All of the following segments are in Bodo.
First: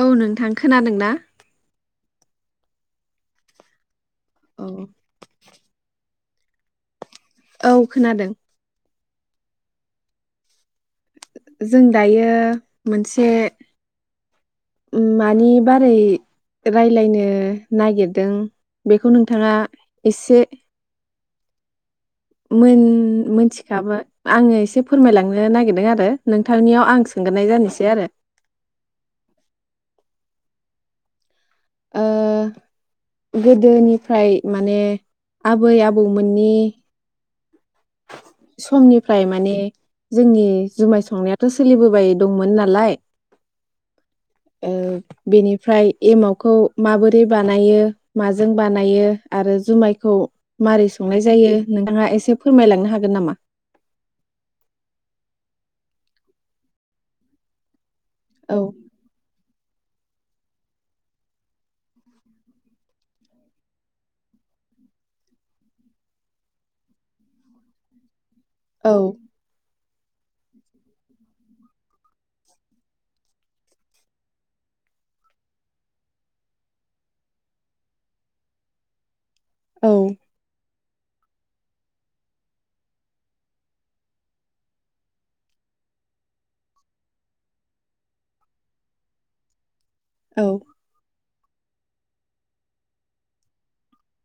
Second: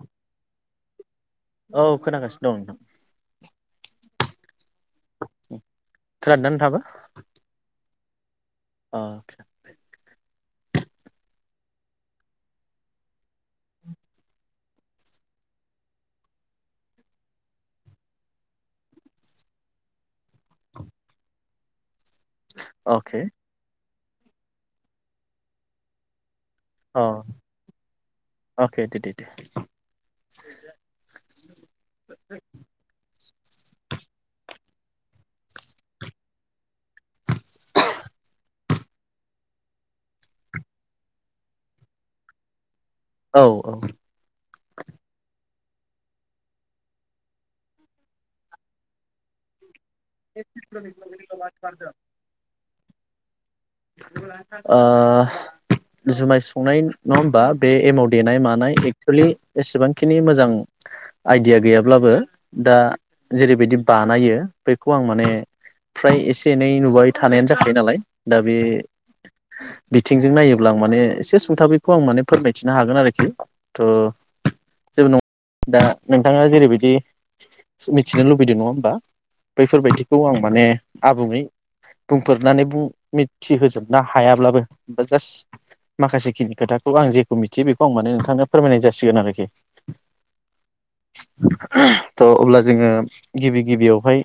औ नोंथां खोनादोंना? औ खोनागासिनो दं नोंथां । औ । खोनादोंना नोंथांआबो? औ खोनादों । आ । जों दायो मोनसे मानि बारै राय्लायनो नागिरदों बेखौ नोंथाङा एसे [inaudible] मोन अके मोनथिखाबो । आङो एसे फोरमायलांनो नागिरदों आरो । नोंथांनियाव आं अ सोंगोनाय जानोसै आरो । अके दे दे दे [inaudible] ओ गोदोनिफ्राय माने आबै आबौमोननि [inaudible] समनिफ्राय माने जोंनि जुमाय संनायाथ' सोलिबोबाय दंमोन नालाय औ औ । ओमफ्राय एमावखौ माबोरै बानायो माजों बानायो आरो जुमायखौ? खौ मारै संनाय जायो नोंथाङा एसे फोरमायलांनो हागोन नामा? ओ जुमाय संनाय नङा होमबा बे एमाउ देनाय औ मानाय एक्सलि एसेबांखिनि मोजां आइडिया गैयाब्लाबो दा जेरैबायदि बानायो बेखौ आं माने फ्राय एसे एनै नुबाय थानायानो जाखायो नालाय दा बे औ बिथिंजों नायोब्ला आं माने एसे सुंथाबैखौ आं माने फोरमायथिनो हागोन आरोखि थ' जेबो नङा दा नोंथाङा जेरैबायदि मिथिनो लुबैदों नङा होमबा? औ बैफोरबायदिखौ आं माने आबुङै बुंफोरनानै बुं मिथिहोजोबनो हायाब्लाबो बा जास्ट माखासेखिनि खोथाखौ आं जेखौ मिथियो बेखौ आं माने नोंथांनो फोरमायनाय जासिगोन आरोखि औ [unintelligible] थ अब्ला जोङो गिबि गिबियावहाय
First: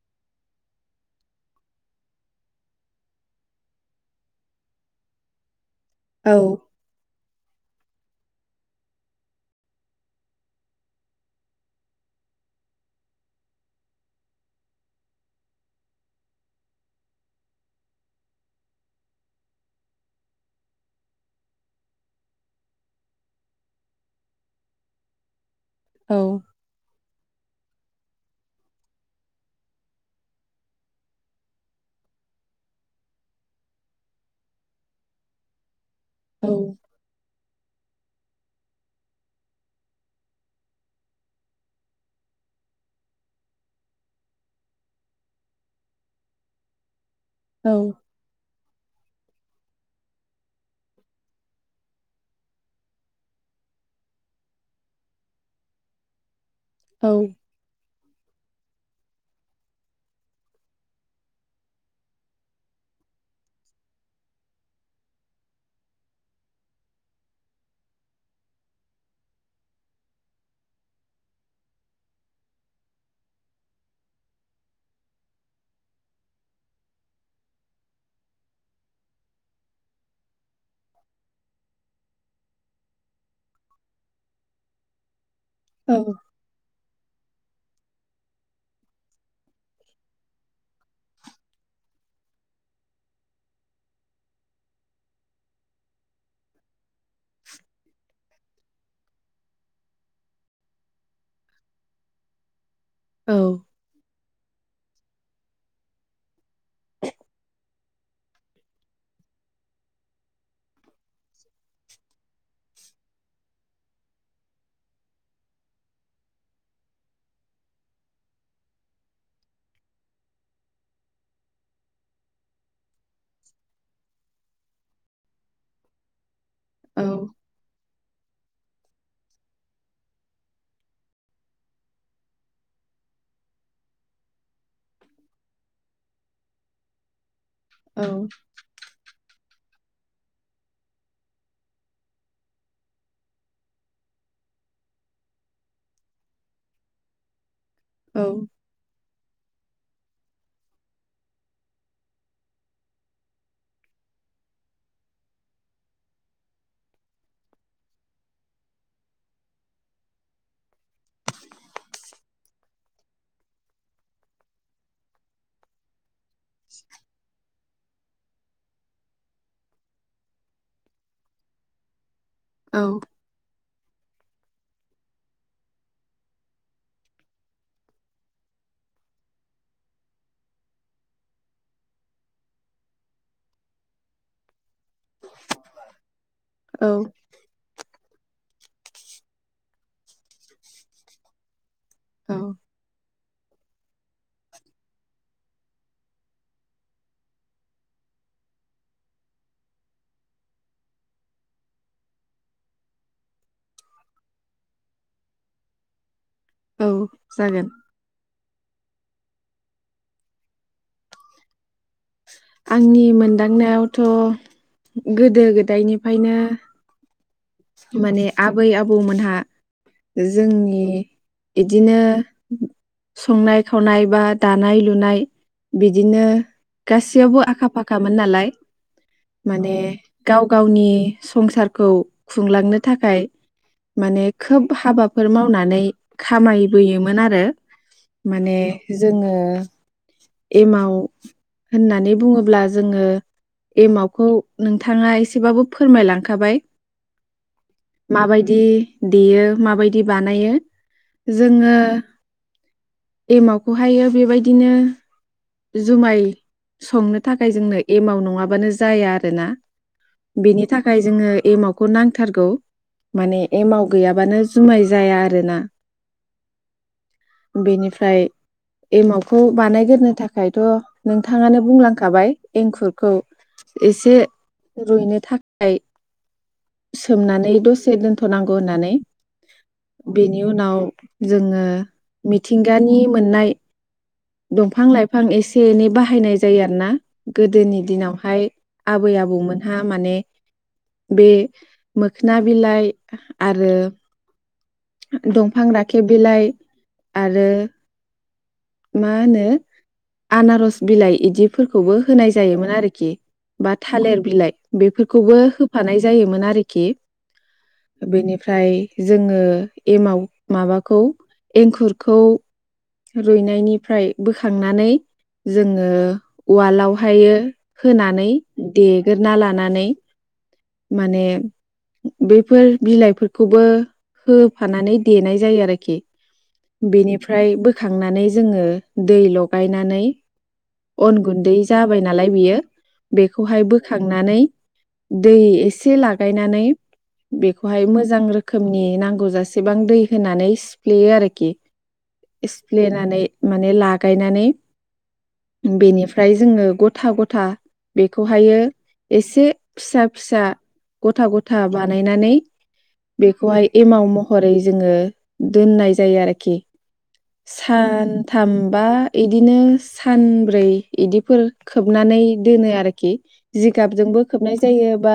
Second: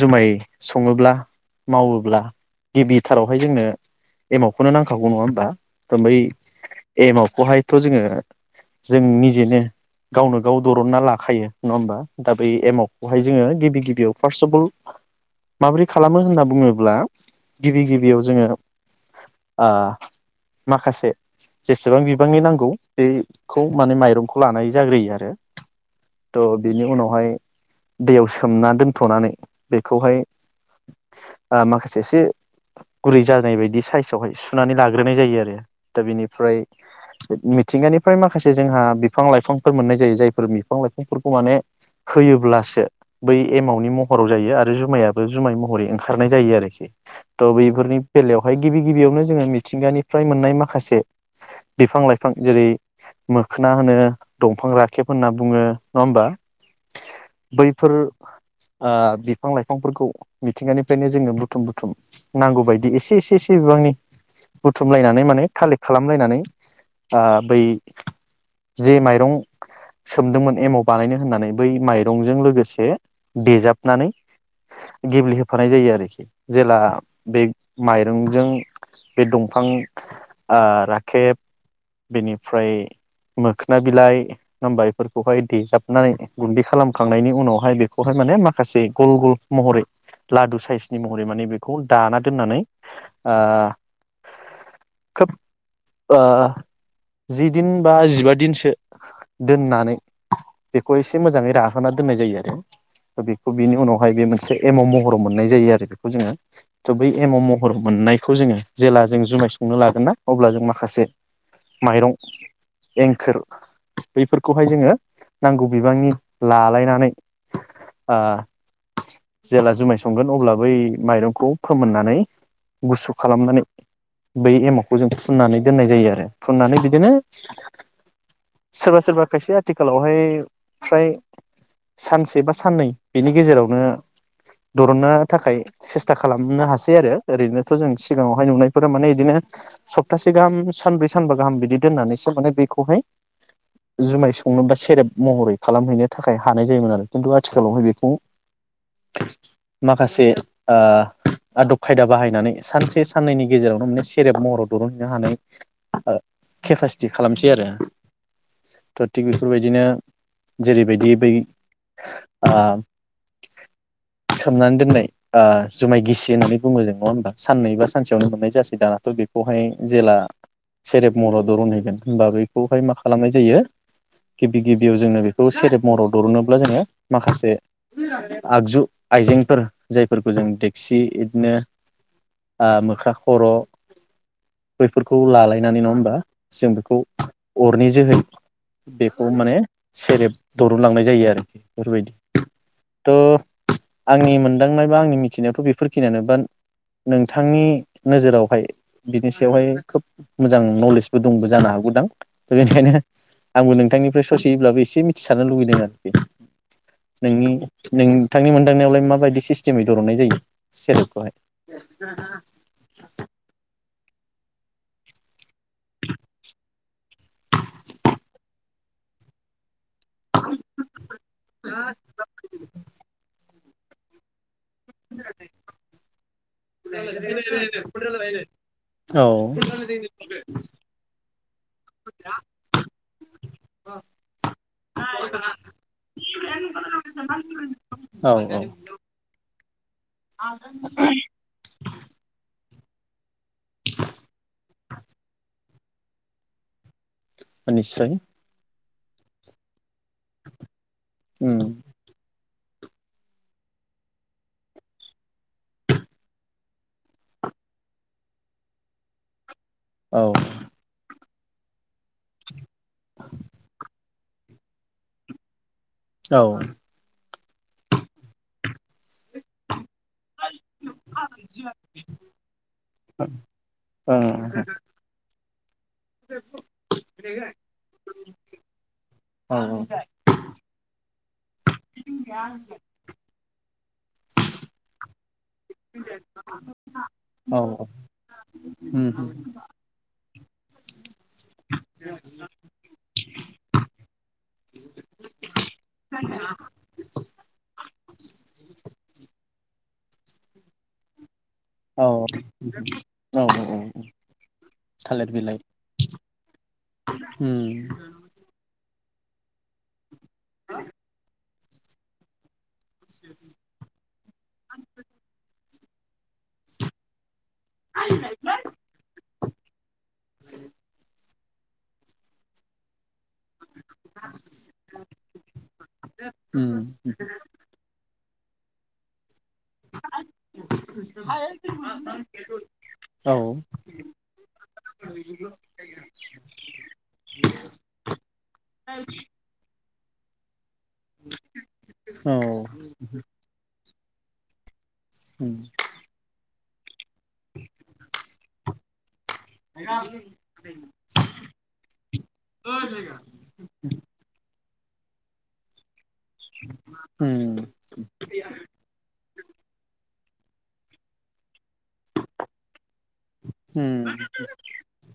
जुमाय सङोब्ला मावोब्ला गिबिथारावहाय जोंनो एमावखौनो नांखागौ नङा होमबा बै औ एमावखौहाय थ जोङो जों निजेनो गावनो गाव दरनना लाखायो नङा होमबा दा बै एमावखौहाय जोङो गिबि गिबियाव फार्स्ट अफ अल माबोरै खालामो होनना बुङोब्ला गिबि गिबियाव जोङो ओ माखासे जेसेबां बिबांनि नांगौ बेखौ माने माइरंखौ लानाय जाग्रोयो आरो औ थ बेनि उनावहाय दैयाव सोमना दोनथनानै बेखौहाय ओ माखा खासे एसे गुरै जानाय बायदि साइसआवहाय सुनानै लाग्रोनाय जायो आरो दा औ बिनिफ्राय मिथिंगानि ओमफ्राय माखासे जोंहा बिफां लाइफांफोर मोननाय जायो जायफोर बिफां लाइफांफोरखौ माने होयोब्लासो बै एमावनि महराव जायो आरो जुमायाबो जुमाय महरै ओंखारनाय जायो आरोखि [unintelligible] ट औ बैफोरनि बेलायावहाय गिबि गिबियावनो जोङो मिथिंगानिफ्राय मोननाय माखासे बिफां लाइफां जेरै मोखोना होनो दंफां राखेब होनना बुङो नङा होमबा औ बैफोर ओ बिफां लाइफांफोरखौ मिथिंगानिफ्रायनो जोङो बुथुम बुथुम नांगौ बायदि एसे एसे एसे बिबांनि बुथुमलायनानै माने कालेक्ट खालामलायनानै ओ बै जे माइरं सोमदोंमोन एमाव बानायनो होननानै बै माइरंजों लोगोसे देजाबनानै गेब्लेहोफानाय जायो आरोखि जेला बे माइरंजों बे दंफां आ राखेब बेनि ओमफ्राय मोखोना बिलाइ होनबा बेफोर बेहाय औ देेजाबनानै गुन्दै खालामखां खांनायनि उनावहाय बेखौहाय माने माखासे गल गल महरै लादु साइस महरै माने बेखौ दाना दोननानै ओ खोब जिदिन बा जिबा दिनसो दोननानै बेखौ एसे मोजाङै राहोना दोननाय जायो आरो औ बेखौ बिनि उनावहाय बे मोनसे एमाव महराव मोननाय जायो आरो बे जोङो थ बै एमाव महर मोननायखौ जोङो जेला जों जुमाय संनो लागोन ना अब्ला जों माखासे माइरं एंखोर बैफोरखौहाय जोङो नांगौ बिबांनि लालायनानै ओ जेला जुमाय संगोन अब्ला बै माइरंखौ फोमोननानै गुसु खालामनानै बै एमावखौ जों फुननानै दोननाय जायो आरो फुननानै बिदिनो सोरबा सोरबा खायसे आथिखालावहाय फ्राय सानसे बा साननै बेनि गेजेरावनो दरनना थाखाय सेस्था खालामनो हासै आरो ओरैनोथ जों सिगाङावहाय नुनायफोरा माने इदिनो सप्तासे गाहाम सानब्रै सानबा गाहाम बिदि दोननानैसो माने बेखौहाय जुमाय संनो बा सेरेब महरै खालामहैनो थाखाय हानाय जायोमोन आरो किन्तु आथ थिखालावहाय बेखौ औ मा माखासे ओ आदब खायदा बाहायनानै सानसे साननैनि गेजेरावनो माने सेरेब महराव दरुनहैनो हानाय ओ केपासिटि खालामसै आरो थ थिग बेफोरबायदिनो जेरैबायदि बै ओ सोमनानै दोननाय ओ जुमाय गिसि होननानै बुङो जों नङा ओमबा साननै बा सानसेयावनो मोननाय जासै दानाथ बेखौहाय जेला सेरेब महराव दुरन हैगोन। होमबा बेखौहाय औ मा खालामनाय जायो? गिबि गिबियाव जोंनो बेखौ सेरेब महराव दुरनोब्ला जोङो माखासे आगजु आइजेंफोर जायफोरखौ जों देक्सि, इदिनो ओ मोख्रा खर' बैफोरखौ लालायनानै नङा होमबा जों बेखौ औ अरनि जोहै बेखौ माने सेरेब दरुनलांनाय जायो आरोखि फोरबायदि औ थ आंनि मोन दांनायबा आंनि मिथिनायाथ बेफोरखिनियानो बाद नोंथांनि नोजोरावहाय बिनि सायावहाय खोब मोजां नलेजबो दंबो जानो हागौदां बेनिखायनो आंबो नोंथांनिफ्राय ससेयैब्लाबो इसे मिथिसानो लुुबैदों आरोखि। नोंनि जागोन नोंथांनि मोन्दांनायावलाय मा बायदिस सिस्टेमै दरुनाय जायो सेरेब खौहाय? आंनि मोनदांनायावथ थ गोदो गोदायनिफायनो माने आबै आबौमोनहा जोंनि इदिनो संनाय खावनाय बाद दानाय लुनाय बिदिनो गासैयावबो आखा फाखामोन नालाय औ माने गाव गावनि संसार खौ खुंलांनो थाखाय माने खोब हाबाफोर मावनानै खामायबोयोमोन आरो औ माने जोङो एमाव होननानै बुङोब्लाज जोङो एमावखौ नोंथाङा एसेबाबो फोरमायलांखाबाय। औ निस्सय माबायदि देयो, माबायद बानायो उम जोङो एमावखौहायो बेबायदिनो जुमाय संनो थाखाय जोंनो एमाव नङाबानो जाया आरो ना। औ बेनि थाखाय जोङो एमाव खौ नांथारगौ। माने एमाव गैया बानो जुमाय जाया आरोना। औ बेनिफ्राय एमाव खौ बानायग्रोनो थाख थाखायथ नोंथाङानो बुंलांखाबाय एंखुरखौ एसे ओ रुइनो थाखाय [unintelligible] सोमनानै दसे दोनथनांगौ होननानै बेनि उनाव जोङो मिथिंगानि मोननाय दंफां लाइफां फां इसे एसे एनै बाहायनाय जायो आरोना औ औ गोदोनि दिनावहाय औ आबै आबौमोनहा माने बे मोखोना बिलाइ ओ आरो दंफां राखेब बिलाइ आरो मा होनो आनारस बिलाइ इदि। फोरखौबो औ होनाय जायोमोन आरोखि औ बा औ थालिर बिलाइ थालिर बेफोरखौबो बिलाइ होफानाय जायोमोन आरोखि बेनिफ्राय जोङो एमाव माबाखौ एंखुरखौ रुइनायनिफ्राय बोखांनानै जो जोङो उवालावहायो होनानै देग्रोना लानानै माने बेफोर बिलाइफोरखौ खौबो होफानानै देनाय जायो आरोखि बेनिफ्राय बो खांनानै जोङो दै ल गायनानै अन गुन्दै जाबाय नालाय बियो औ बेखौहाय बोखांनानै दै एसे लागायनानै बेखौहाय मोजां रोखोमनि नांगौ जासेबां दै होनानै सि फ्लियो आरोखि औ सिप्लेनानै माने ला गायनानै बेनिफ्राय जोङो गथा गथा बेखौहायो एसे फिसा फिसा गथा गथा बानायनानै बेखौहाय एमाव महरै जोङो दोननाय जायो आरोखि। सानथामबा इदिनो सानब्रै इदिफोर खोबनानै दोनो आरोखि जिगाबजोंबो खोबनाय जायो बा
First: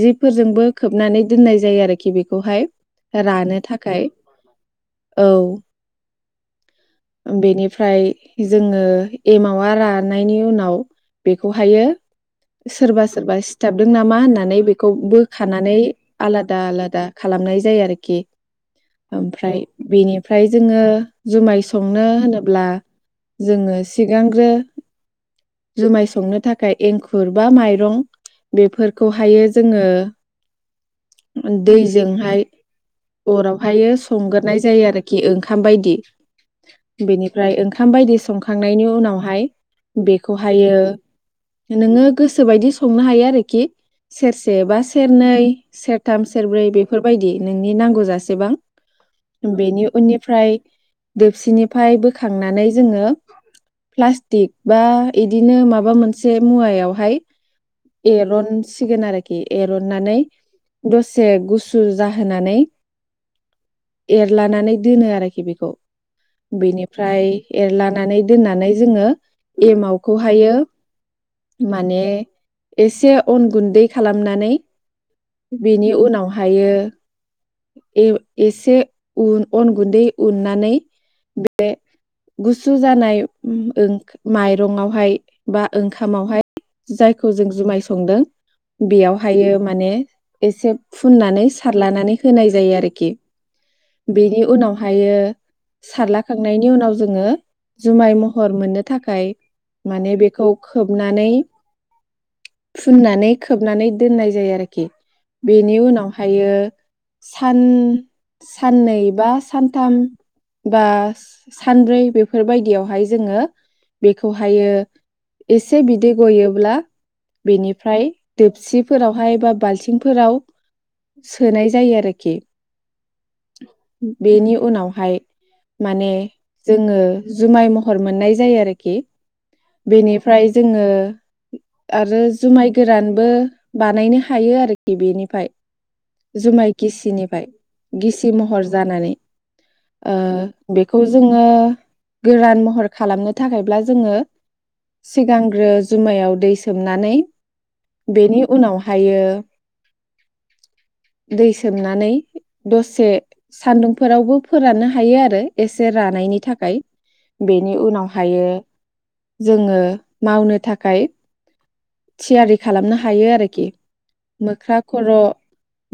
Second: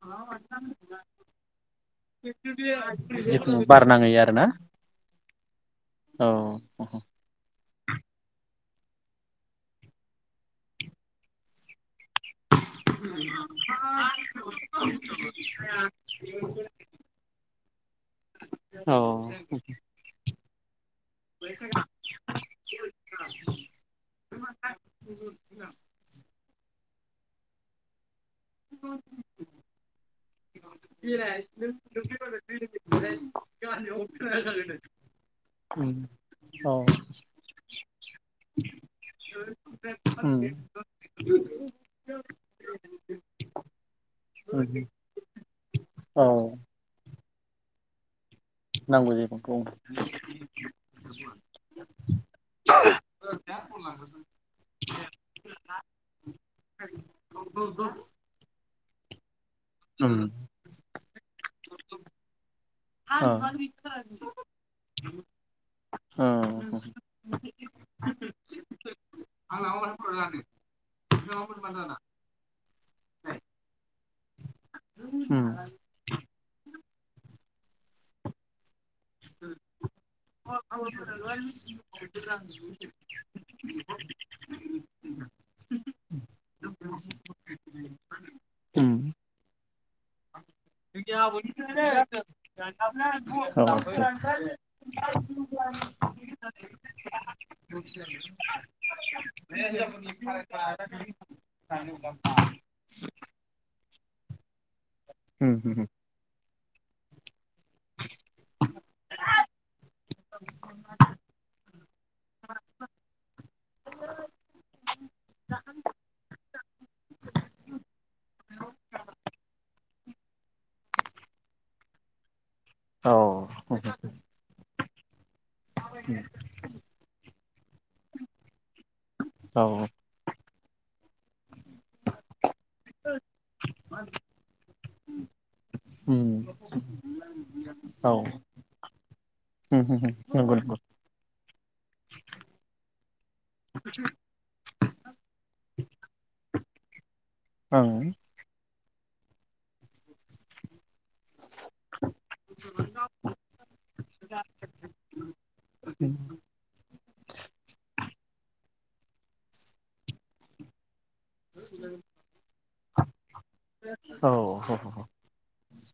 जिफोरजोंबो खोबनानै दोननाय जायो आरोखि बेखौहाय जिखुनु रानो बार थाखाय नाङै आरोना औ। औ। बेनिफ्राय जोङो एमावा रानायनि उनाव बेखौहायो सोरबा सोरबा सिथाबदों नामा होननानै बेखौ बोखानानै आलादा आलादा खालामनाय जायो आरोखि औ ओमफ्राय बेनिफ्राय जोङो जुमाय संनो होनोब्ला जोङो सिगांग्रो जुमाय संनो थाखाय एंखुर बा माइरं बेफोरखौहायो जोङो दैजोंहाय अरावहायो संगोरनाय जायो आरोखि ओंखाम बायदि [unintelligible] बेनिफ्राय ओंखाम बायदि संखांनायनि उनावहाय बेखौहायो नोङो गोसोबायदि संनो हायो आरोखि सेरसे बा सेरनै नै सेरथाम औ सेरब्रै बेफोर बायदि नोंनि नांगौ जासेबां। नांगौ बेनि उननिफ्राय [unintelligible] दोबसिनिफ्राय बोखांनानै जोङो प्लास्टिक बा इदिनो माबा मोनसे मुवायावहाय एरन सिगोन आरो खि औ एरननानै दसे गुसु सु जाहोनानै औ एरलानानै दोनो आरोखि बेखौ। नंगौ बेनिफ्राय एरलानानै दोननानै जोङो एमावखौहायो माने एसे अन गुन्दै खालामनानै बेनि उनाव हायो ए-एसे उन अन गुन्दै उननानै बे गुसु जानाय ओ माइरंआवहाय बा ओंखामावहाय जायखौ जों जुमाय संदों बेयावहायो मा माने एसे फुननानै सारलानानै होनाय जायो आरोखि बेनि उनावहायो [unintelligible] सारलाखांनायनि उनाव जोङो जुमाय महर मोननो थाखाय माने बेखौ खोबनानै फुननानै खोबना नानै दोननाय जायो आरोखि। बेनि उनावहायो सान साननै बा सानथाम बा सानब्रै बेफोरबायदियावहाय जोङो बेखौहायो एसे बिदै गयोब्ला बेनिफ्राय दोबसिफोरावहाय बा बाल्थिंफोराव सोनाय जायो आरोखि। बेनि उनाव हाय। माने जोङो जुमाय महर मोननाय जायो आरोखि। बेनिफ्राय जोङो आरो जुमाय गोरानबो बानायनो हायो आरोखि बेनिफाय जुमाय गिसिनिफाय गिसि महर जानानै। ओ बेखौ जोङो गोरान महर खालामनो थाखायब्ला जोङो सिगांग्रो जुमायाव दै सोमनानै बेनि उनाव हायो दै सोमनानै दसे सान्दुंफोरावबो हायो आरो एसे रानायनि थाखाय बेनि उनाव हायो जोङो मावनो थाखाय थियारि खालामनो हायो आरोखि मोख्रा खर'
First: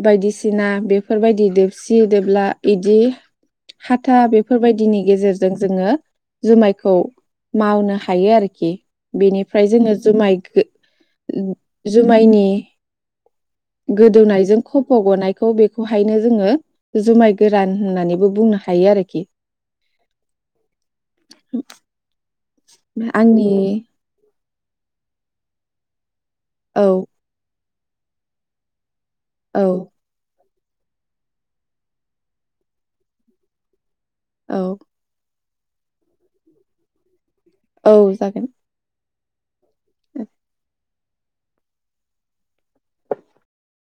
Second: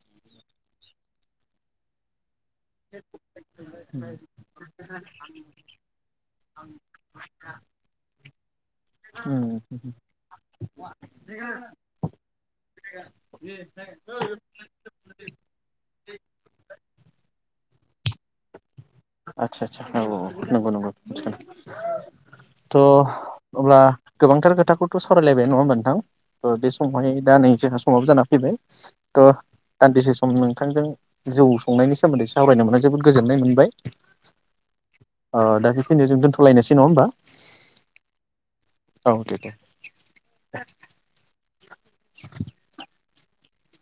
बायदिसिना बेफोरबायदि दोबसि दोबला बिदि हाथा नंगौ बेफोरबायदिनि गेजेरजों जोङो जुमायखौ मावनो हायो आरोखि बेनिफ्राय औ जोङो जुमाय गो-जुमायनि गोदौनायजों खफ' गनायखौ बेखौहायनो जोङो जुमाय गोरान होननानैबो बुंनो हायो आरोखि आदसा आदसा औ औ नंगौ नंगौ त आंनि अब्ला गोबांथार‌ खो खोथाखौथ' सावरायलायबाय नङा होमबा नोंथां। ओ बे औ समावहाय दा नै जोंहा समाबो जाना फैबाय। थ' औ दान्दिसे सम नों नोंथांजों जौ संनायनि सोमोन्दै सावरायनो मोनना जोबोद गोजोननाय मोनबाय। औ। ओ दा बेखिनियाव जों दोनथ'लायनोसै नङा होमबा। औ जागोन। औ दे दे। [inaudible] [inaudible]